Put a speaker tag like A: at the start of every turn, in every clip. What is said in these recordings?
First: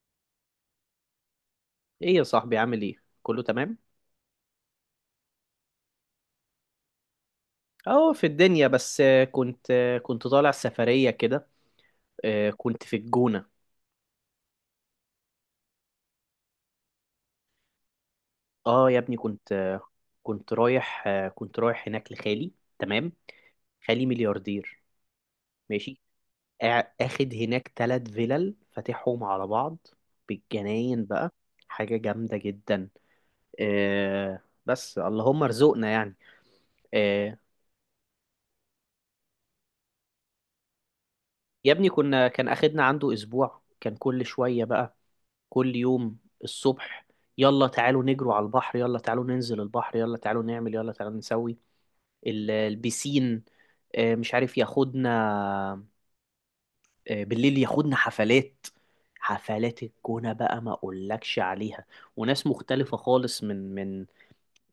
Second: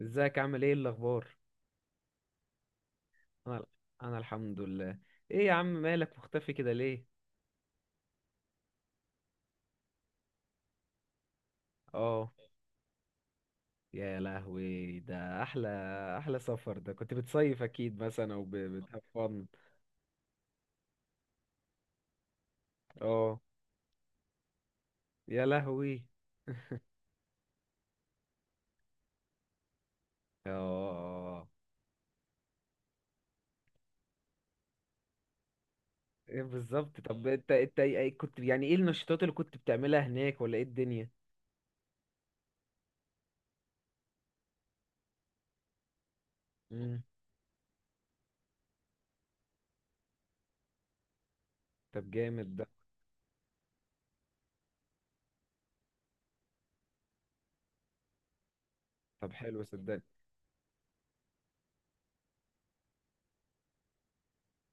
A: ازيك عامل ايه الاخبار؟
B: ايه يا صاحبي عامل ايه؟ كله
A: انا
B: تمام.
A: انا الحمد لله. ايه يا عم مالك مختفي كده ليه؟
B: اه، في الدنيا بس، كنت طالع سفرية كده.
A: اه،
B: كنت في الجونة.
A: يا لهوي ده احلى. احلى سفر ده، كنت بتصيف اكيد مثلا او
B: اه، يا ابني،
A: بتهفن؟
B: كنت آه، كنت رايح آه، كنت رايح هناك لخالي. تمام.
A: اه،
B: خالي ملياردير.
A: يا
B: ماشي.
A: لهوي.
B: اخد هناك 3 فيلل فاتحهم على بعض بالجناين بقى.
A: اه.
B: حاجة جامدة جدا. آه، بس اللهم ارزقنا يعني.
A: ايه بالظبط؟ طب
B: آه،
A: انت إيه كنت، يعني ايه النشاطات اللي كنت بتعملها هناك ولا ايه الدنيا؟
B: يا ابني، كنا كان اخدنا عنده اسبوع، كان كل شوية بقى. كل يوم
A: امم
B: الصبح: يلا تعالوا نجروا على البحر، يلا تعالوا ننزل البحر، يلا تعالوا نعمل، يلا تعالوا نسوي.
A: طب جامد ده.
B: البسين. مش عارف ياخدنا، بالليل ياخدنا حفلات.
A: طب حلو
B: حفلات
A: صدقني.
B: الجونة بقى ما اقولكش عليها. وناس مختلفة خالص من من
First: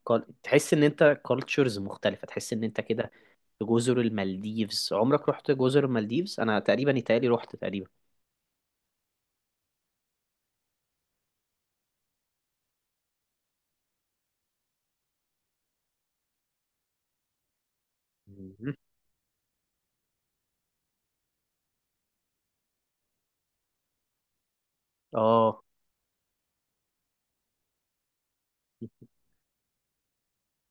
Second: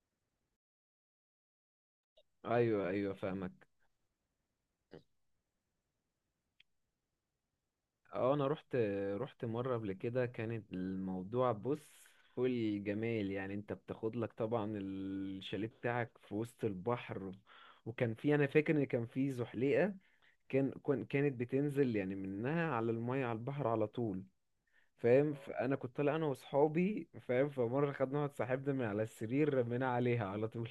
B: كال- تحس ان انت كالتشرز مختلفة، تحس ان انت
A: ايوه
B: كده.
A: ايوه فاهمك.
B: في جزر المالديفز، عمرك رحت جزر المالديفز؟ انا تقريبا يتهيألي رحت تقريبا.
A: اه انا رحت. رحت مره قبل كده، كانت الموضوع بص، فل جمال يعني. انت بتاخد لك طبعا الشاليه بتاعك في وسط البحر، وكان في، انا فاكر
B: مم.
A: ان كان في زحليقه. كانت بتنزل يعني منها على الميه، على البحر على طول، فاهم؟
B: اه.
A: فانا كنت طالع انا واصحابي، فاهم؟ فمره خدنا واحد صاحبنا من على السرير، رمينا عليها على طول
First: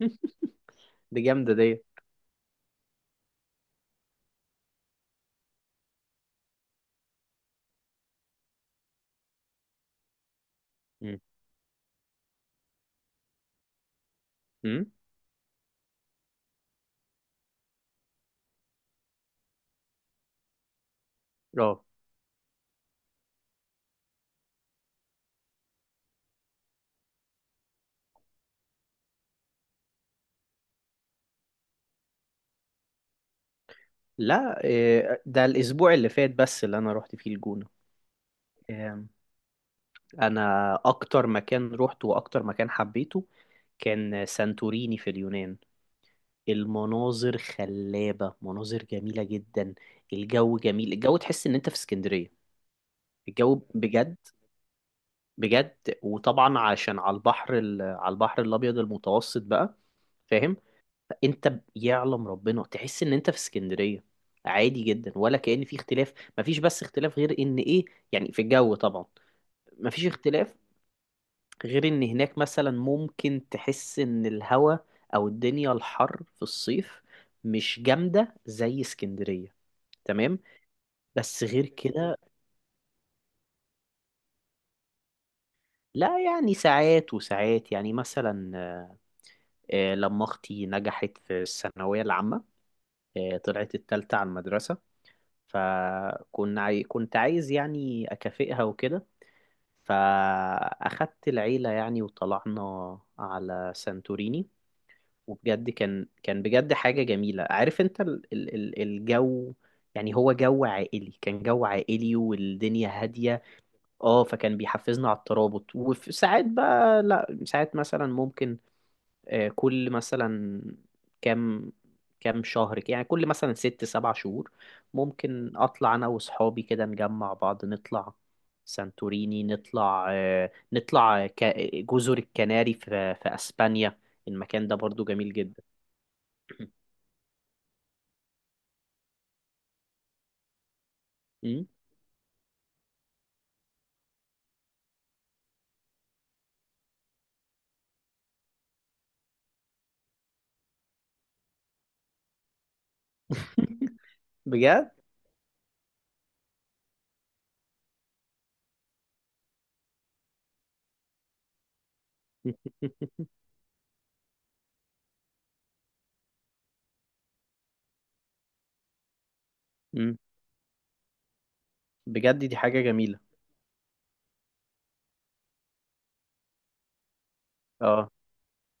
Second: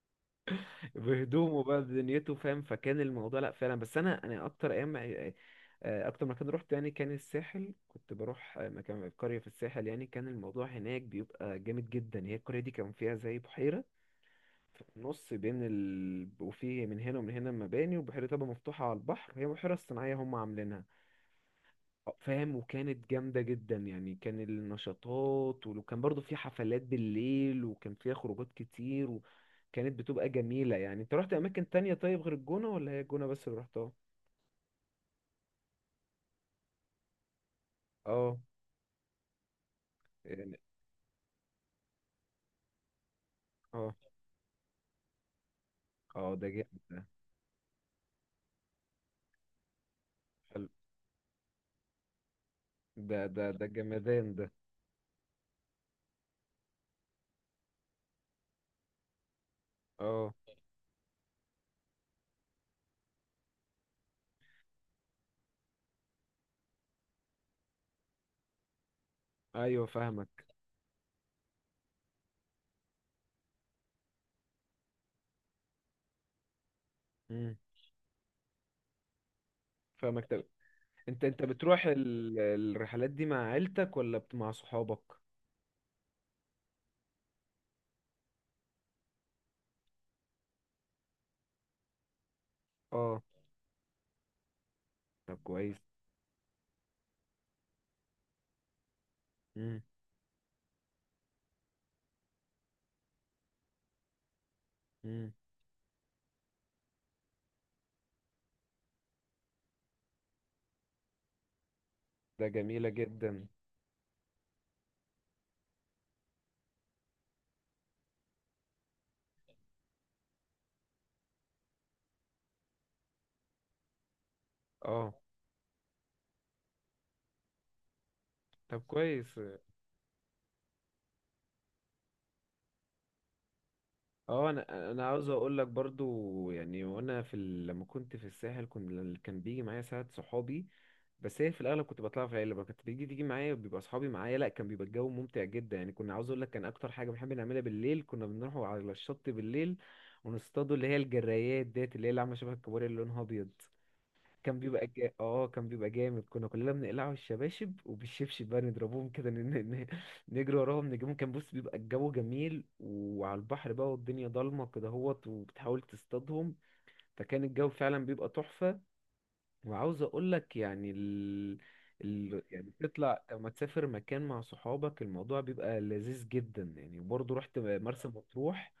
B: دي جامدة
A: بهدومه بقى
B: دي.
A: بدنيته، فاهم؟ فكان الموضوع لا فعلا. بس انا اكتر ايام اكتر مكان رحت يعني كان الساحل. كنت بروح مكان قرية في الساحل، يعني كان الموضوع هناك
B: مم.
A: بيبقى جامد جدا. هي القرية دي كان فيها زي بحيرة في
B: مم.
A: النص، وفي من هنا ومن هنا مباني، والبحيرة طبعا مفتوحة على البحر، وهي بحيرة صناعية هم عاملينها،
B: اه.
A: فاهم؟ وكانت جامدة جدا يعني. كان النشاطات وكان برضو في حفلات بالليل، وكان فيها خروجات كتير، وكانت بتبقى جميلة يعني. انت رحت اماكن تانية طيب غير الجونة، ولا هي الجونة بس اللي رحتها؟
B: لا، إيه، ده الأسبوع اللي فات بس اللي أنا روحت فيه الجونة.
A: اه.
B: إيه،
A: يعني.
B: أنا أكتر مكان روحته وأكتر مكان حبيته
A: اه.
B: كان سانتوريني في اليونان.
A: اه ده جامد ده.
B: المناظر خلابة، مناظر جميلة جدا. الجو
A: حلو.
B: جميل، الجو تحس إن أنت في اسكندرية.
A: ده ده
B: الجو
A: ده
B: بجد،
A: جمدان ده.
B: بجد. وطبعا عشان على البحر، على البحر الأبيض المتوسط بقى.
A: اه.
B: فاهم؟ انت يعلم ربنا تحس ان انت في اسكندرية، عادي جدا، ولا كأن في اختلاف. مفيش، بس اختلاف، غير ان ايه، يعني في الجو طبعا.
A: ايوه
B: مفيش
A: فاهمك.
B: اختلاف غير ان هناك مثلا ممكن تحس ان الهوا، او الدنيا، الحر في الصيف
A: امم.
B: مش جامدة زي اسكندرية.
A: فاهمك.
B: تمام.
A: طب انت
B: بس غير
A: بتروح
B: كده،
A: الرحلات دي مع عيلتك، ولا مع صحابك؟
B: لا، يعني ساعات وساعات، يعني مثلا لما اختي نجحت في الثانوية العامة،
A: اه.
B: طلعت التالتة على المدرسة.
A: طب كويس.
B: فكنت كنت عايز يعني أكافئها وكده،
A: امم.
B: فأخدت العيلة يعني وطلعنا على سانتوريني.
A: امم.
B: وبجد كان بجد حاجة جميلة. عارف انت الجو، يعني هو جو عائلي، كان جو عائلي
A: ده جميلة
B: والدنيا هادية.
A: جدا.
B: اه، فكان بيحفزنا على الترابط. وفي ساعات بقى، لا، ساعات مثلا ممكن كل مثلا كام كام شهر كده، يعني كل مثلا 6 7 شهور.
A: اه.
B: ممكن اطلع انا واصحابي كده، نجمع بعض، نطلع
A: طب كويس.
B: سانتوريني، نطلع جزر الكناري في اسبانيا.
A: اه،
B: المكان ده
A: انا
B: برضو
A: انا عاوز
B: جميل
A: اقول
B: جدا.
A: لك برضو يعني، وانا في لما كنت في الساحل كنت، اللي كان بيجي معايا ساعات صحابي، بس هي في
B: مم.
A: الاغلب كنت بطلع في العيله. ما كانت بيجي تيجي معايا، بيبقى اصحابي معايا. لا، كان بيبقى الجو ممتع جدا يعني. كنا، عاوز اقول لك، كان اكتر حاجه بنحب نعملها بالليل، كنا بنروح على الشط بالليل ونصطادوا اللي هي الجرايات ديت، اللي هي اللي عامله شبه الكابوريا اللي لونها ابيض.
B: بجد.
A: اه كان بيبقى جامد. كنا كلنا بنقلعه الشباشب وبالشبشب بقى نضربوهم كده، نجري وراهم نجيبهم. كان بص بيبقى الجو جميل، وعلى البحر بقى والدنيا ضلمة كده، هوت وبتحاول تصطادهم. فكان الجو فعلا بيبقى تحفة. وعاوز
B: مم.
A: اقول لك يعني
B: بجد، دي
A: يعني
B: حاجة جميلة.
A: تطلع لما تسافر مكان مع صحابك، الموضوع بيبقى لذيذ جدا يعني. وبرضه رحت مرسى
B: اه.
A: مطروح.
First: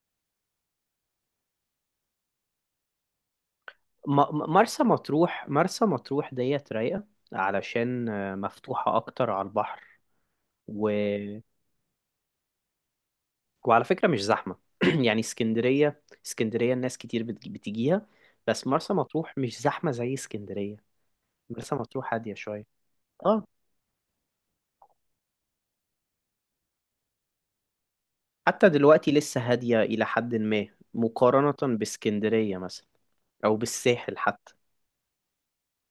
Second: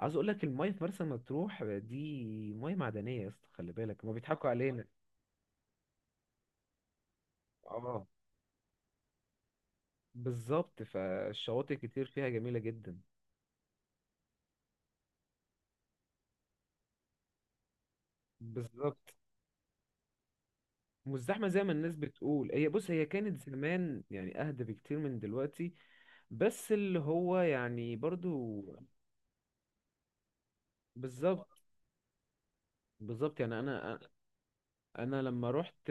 A: عاوز اقول لك، المايه في مرسى مطروح دي مايه معدنيه يا اسطى، خلي بالك ما
B: م-
A: بيضحكوا
B: م- مرسى
A: علينا.
B: مطروح مرسى مطروح ديت رايقة،
A: اه
B: علشان مفتوحة اكتر على البحر.
A: بالظبط، فالشواطئ كتير فيها جميلة جدا.
B: وعلى فكرة مش زحمة. يعني اسكندرية، الناس كتير بتجيها. بس مرسى
A: بالظبط.
B: مطروح مش زحمة زي اسكندرية.
A: مش زحمة زي ما
B: مرسى
A: الناس
B: مطروح هادية
A: بتقول.
B: شوية.
A: هي بص، هي كانت
B: اه.
A: زمان يعني أهدى بكتير من دلوقتي، بس اللي هو يعني برضو.
B: حتى دلوقتي لسه هادية إلى حد ما،
A: بالظبط.
B: مقارنة باسكندرية مثلا،
A: بالظبط
B: أو
A: يعني. أنا،
B: بالساحل حتى.
A: أنا لما رحت،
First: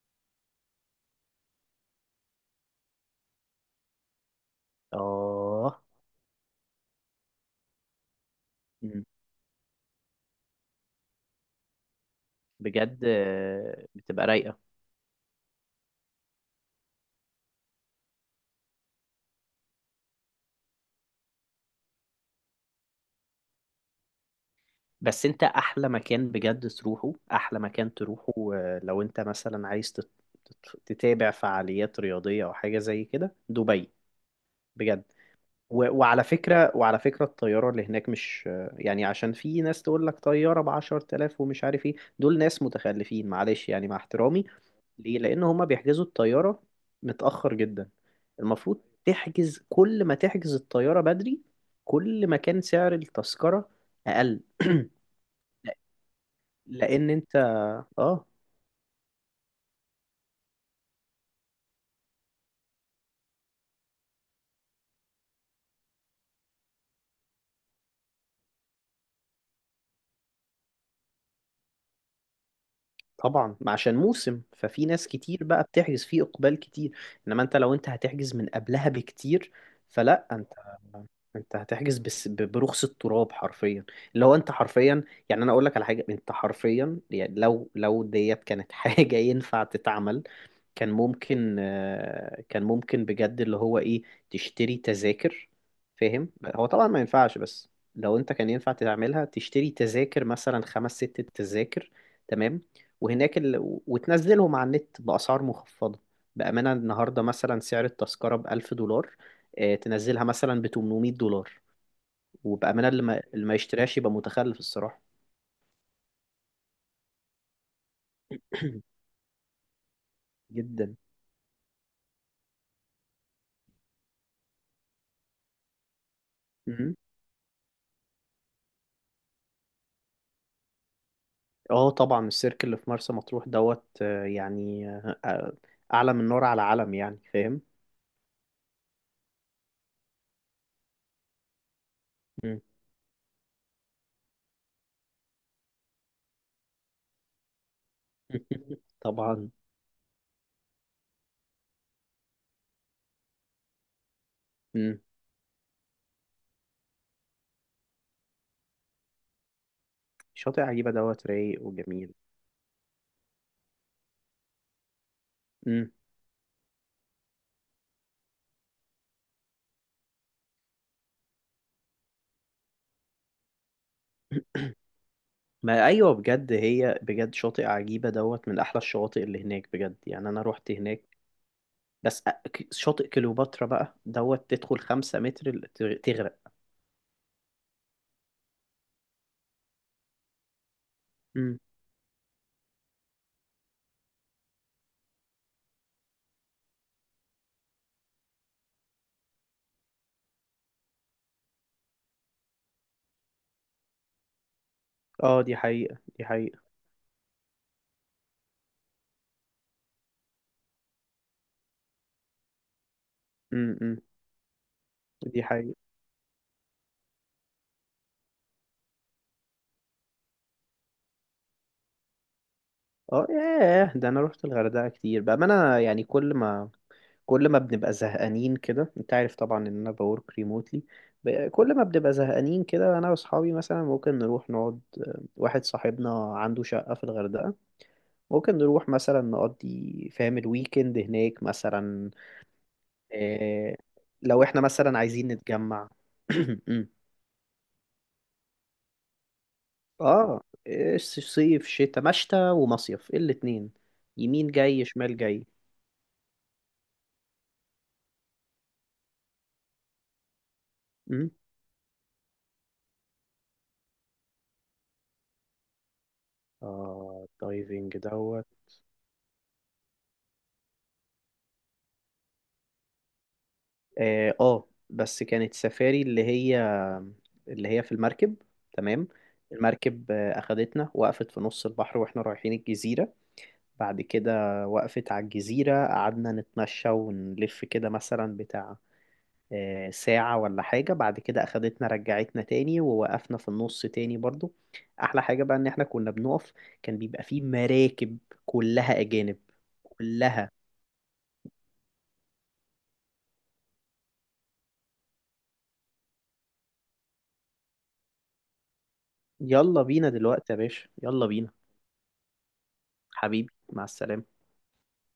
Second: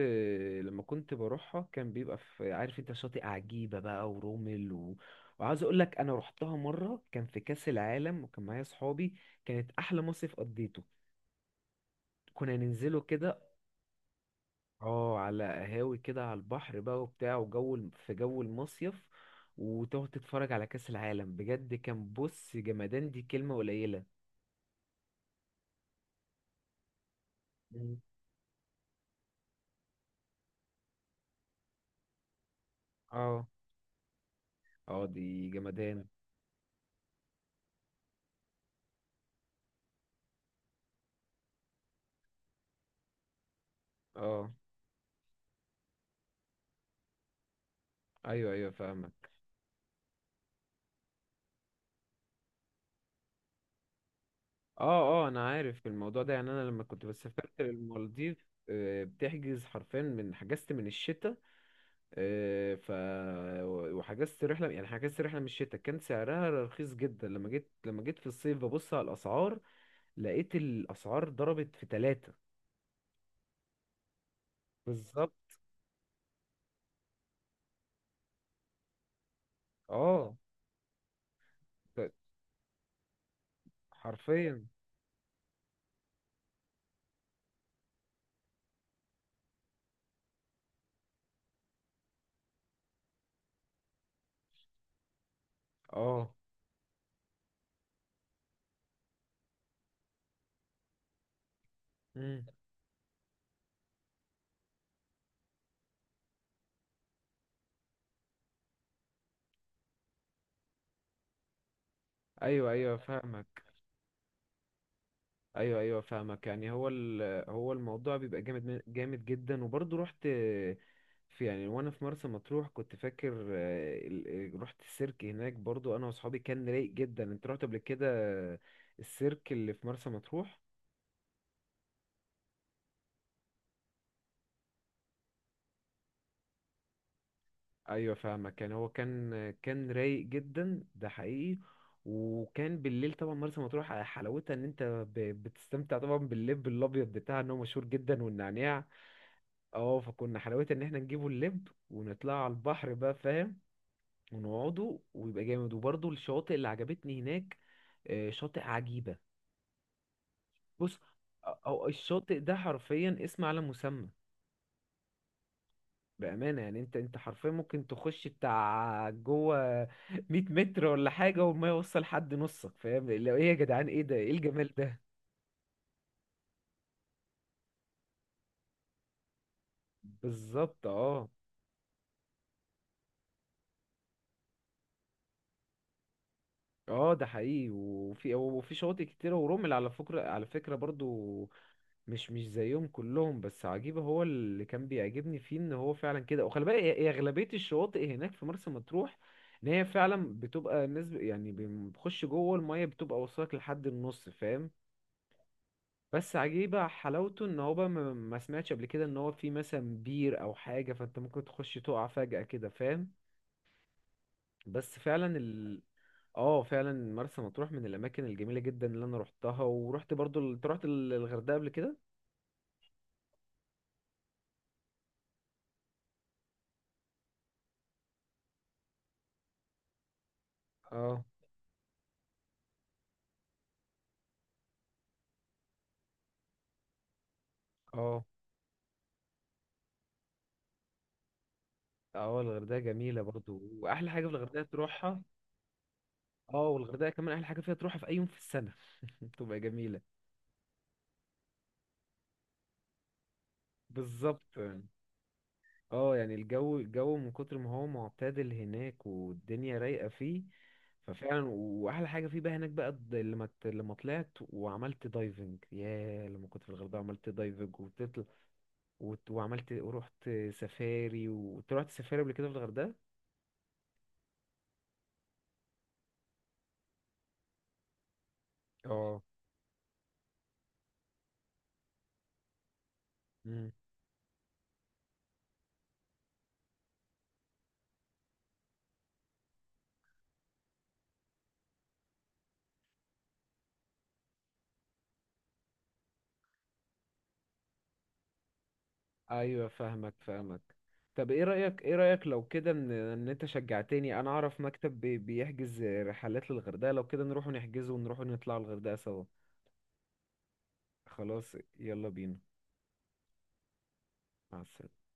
A: لما كنت بروحها، كان بيبقى في، عارف أنت، شاطئ عجيبة بقى ورومل وعاوز أقول
B: اه.
A: لك، أنا رحتها مرة كان في كأس العالم وكان معايا
B: مم.
A: صحابي، كانت أحلى مصيف قضيته. كنا ننزله
B: بجد
A: كده
B: بتبقى رايقة.
A: اه، على قهاوي كده على البحر بقى وبتاع، وجو في جو المصيف، وتقعد تتفرج على كأس العالم. بجد كان بص جمدان، دي كلمة قليلة.
B: بس انت احلى مكان بجد تروحه، احلى مكان
A: مم.
B: تروحه، لو انت مثلا عايز تتابع فعاليات رياضية او حاجة زي كده:
A: اه.
B: دبي. بجد.
A: اه دي
B: و-
A: جمدان.
B: وعلى فكرة وعلى فكرة الطيارة اللي هناك، مش يعني، عشان في ناس تقول لك طيارة بـ10 تلاف، ومش عارف ايه دول، ناس متخلفين، معلش يعني، مع احترامي.
A: اه.
B: ليه؟ لأن هما بيحجزوا الطيارة متأخر جدا.
A: ايوه ايوه
B: المفروض
A: فاهمك.
B: تحجز، كل ما تحجز الطيارة بدري، كل ما كان سعر التذكرة أقل.
A: اه اه انا عارف الموضوع ده يعني. انا لما كنت
B: لأن أنت.
A: بسافرت
B: اه.
A: للمالديف، بتحجز حرفيا، من حجزت من الشتاء. آه، ف وحجزت رحله، يعني حجزت رحله من الشتاء كان سعرها رخيص جدا. لما جيت، لما جيت في الصيف ببص على الاسعار، لقيت الاسعار ضربت في ثلاثة.
B: طبعا، ما عشان موسم، ففي ناس
A: بالظبط.
B: كتير بقى بتحجز فيه، اقبال كتير. انما انت، لو انت هتحجز من قبلها بكتير، فلا
A: اه.
B: انت هتحجز
A: ف-
B: بس برخص التراب حرفيا، اللي هو انت
A: حرفيا.
B: حرفيا. يعني انا اقول لك على حاجه، انت حرفيا، يعني لو ديت كانت حاجه ينفع تتعمل، كان ممكن بجد اللي هو ايه، تشتري تذاكر.
A: اه.
B: فاهم؟ هو طبعا ما ينفعش، بس لو انت كان ينفع تعملها، تشتري تذاكر مثلا 5 6 تذاكر.
A: امم.
B: تمام. وهناك ال... وتنزلهم على النت بأسعار مخفضة. بأمانة النهاردة مثلا سعر التذكرة بـ1000 دولار، تنزلها مثلا بـ800 دولار.
A: ايوه
B: وبأمانة،
A: ايوه
B: اللي ما
A: فاهمك.
B: يشتريهاش يبقى متخلف الصراحة.
A: ايوه ايوه فاهمك يعني هو هو الموضوع بيبقى جامد، جامد جدا. وبرضه رحت
B: جدا.
A: في يعني، وانا في مرسى مطروح كنت فاكر، رحت السيرك هناك برضه انا واصحابي، كان رايق جدا. انت رحت قبل كده السيرك اللي في مرسى مطروح؟
B: اه، طبعا السيرك اللي في مرسى مطروح دوت، اعلى من نار على علم يعني. فاهم؟
A: ايوه فاهمك. كان هو كان رايق جدا ده حقيقي.
B: مم.
A: وكان بالليل طبعا مرسى مطروح حلاوتها ان انت بتستمتع طبعا باللب الابيض بتاعها، ان هو مشهور جدا، والنعناع.
B: طبعا.
A: اه، فكنا حلاوتها ان احنا نجيبه اللب ونطلع على البحر بقى، فاهم؟
B: مم.
A: ونقعده ويبقى جامد. وبرضه الشواطئ اللي عجبتني هناك شاطئ عجيبة.
B: شاطئ عجيبة
A: بص،
B: دوت رايق
A: أو
B: وجميل.
A: الشاطئ ده حرفيا اسم على مسمى.
B: مم.
A: بأمانة يعني، انت حرفيا ممكن تخش بتاع جوه 100 متر ولا حاجة وما يوصل حد نصك، فاهم؟ لو، ايه يا جدعان، ايه ده، ايه الجمال ده؟
B: ما ايوه، بجد، هي بجد شاطئ عجيبة دوت من احلى الشواطئ اللي هناك، بجد يعني انا روحت
A: بالظبط.
B: هناك.
A: اه.
B: بس شاطئ كليوباترا بقى دوت تدخل 5 متر تغرق.
A: اه ده حقيقي. وفي، وفي شواطئ كتيرة ورمل على فكرة، على فكرة برضو،
B: مم.
A: مش، مش زيهم كلهم، بس عجيبة هو اللي كان بيعجبني فيه ان هو فعلا كده. وخلي بالك هي أغلبية الشواطئ هناك في مرسى مطروح، ان هي فعلا بتبقى الناس يعني بتخش جوه المية، بتبقى وصلك لحد النص، فاهم؟
B: اه، دي حقيقة، دي
A: بس
B: حقيقة.
A: عجيبة حلاوته ان هو بقى ما سمعتش قبل كده ان هو في مثلا بير او حاجة، فانت ممكن تخش تقع فجأة كده، فاهم؟
B: مم. مم.
A: بس فعلا
B: دي حقيقة.
A: ال، اه فعلا مرسى مطروح من الاماكن الجميلة جدا اللي انا روحتها. ورحت برضو انت رحت الغردقة قبل كده؟
B: اه، ياه، ده انا روحت الغردقة كتير بقى. ما انا يعني كل ما بنبقى زهقانين كده، انت عارف طبعا ان انا بورك ريموتلي.
A: اه.
B: كل ما بنبقى زهقانين كده، انا واصحابي مثلا ممكن نروح نقعد. واحد صاحبنا عنده شقة في الغردقة،
A: اه.
B: ممكن نروح مثلا نقضي، فاهم، الويكند هناك مثلا.
A: اه الغردقة جميلة برضو.
B: اه.
A: واحلى حاجة في
B: لو احنا
A: الغردقة
B: مثلا
A: تروحها،
B: عايزين نتجمع.
A: اه، والغردقة كمان احلى حاجة فيها تروحها في اي يوم في السنة، تبقى جميلة.
B: اه. إيه، صيف شتاء، مشتى ومصيف الاتنين، يمين
A: بالظبط.
B: جاي شمال جاي.
A: اه، يعني الجو، الجو من كتر ما هو معتدل هناك والدنيا رايقة فيه،
B: م؟
A: ففعلا. واحلى حاجة فيه بقى هناك بقى لما طلعت وعملت دايفنج. ياه لما كنت في الغردقة
B: اه،
A: عملت دايفنج
B: الدايفنج
A: وتطلع
B: دوت.
A: وعملت ورحت سفاري، ورحت سفاري قبل كده في الغردقة.
B: اه. بس كانت سفاري اللي هي في المركب. تمام.
A: اه.
B: المركب أخدتنا، وقفت في نص البحر واحنا رايحين الجزيرة.
A: مم.
B: بعد كده وقفت على الجزيرة، قعدنا نتمشى ونلف كده مثلا، بتاع ساعة ولا حاجة. بعد كده أخدتنا، رجعتنا تاني ووقفنا في النص تاني برضو. أحلى حاجة بقى إن احنا كنا بنقف. كان بيبقى فيه مراكب كلها أجانب،
A: ايوه فاهمك
B: كلها.
A: فاهمك. طب ايه رأيك، ايه رأيك لو كده، ان انت شجعتني، انا اعرف مكتب بيحجز رحلات للغردقة، لو كده نروح نحجزه ونروح نطلع الغردقة سوا؟
B: يلا بينا دلوقتي يا باشا، يلا بينا.
A: خلاص يلا بينا.
B: حبيبي، مع السلامة.
A: مع السلامة.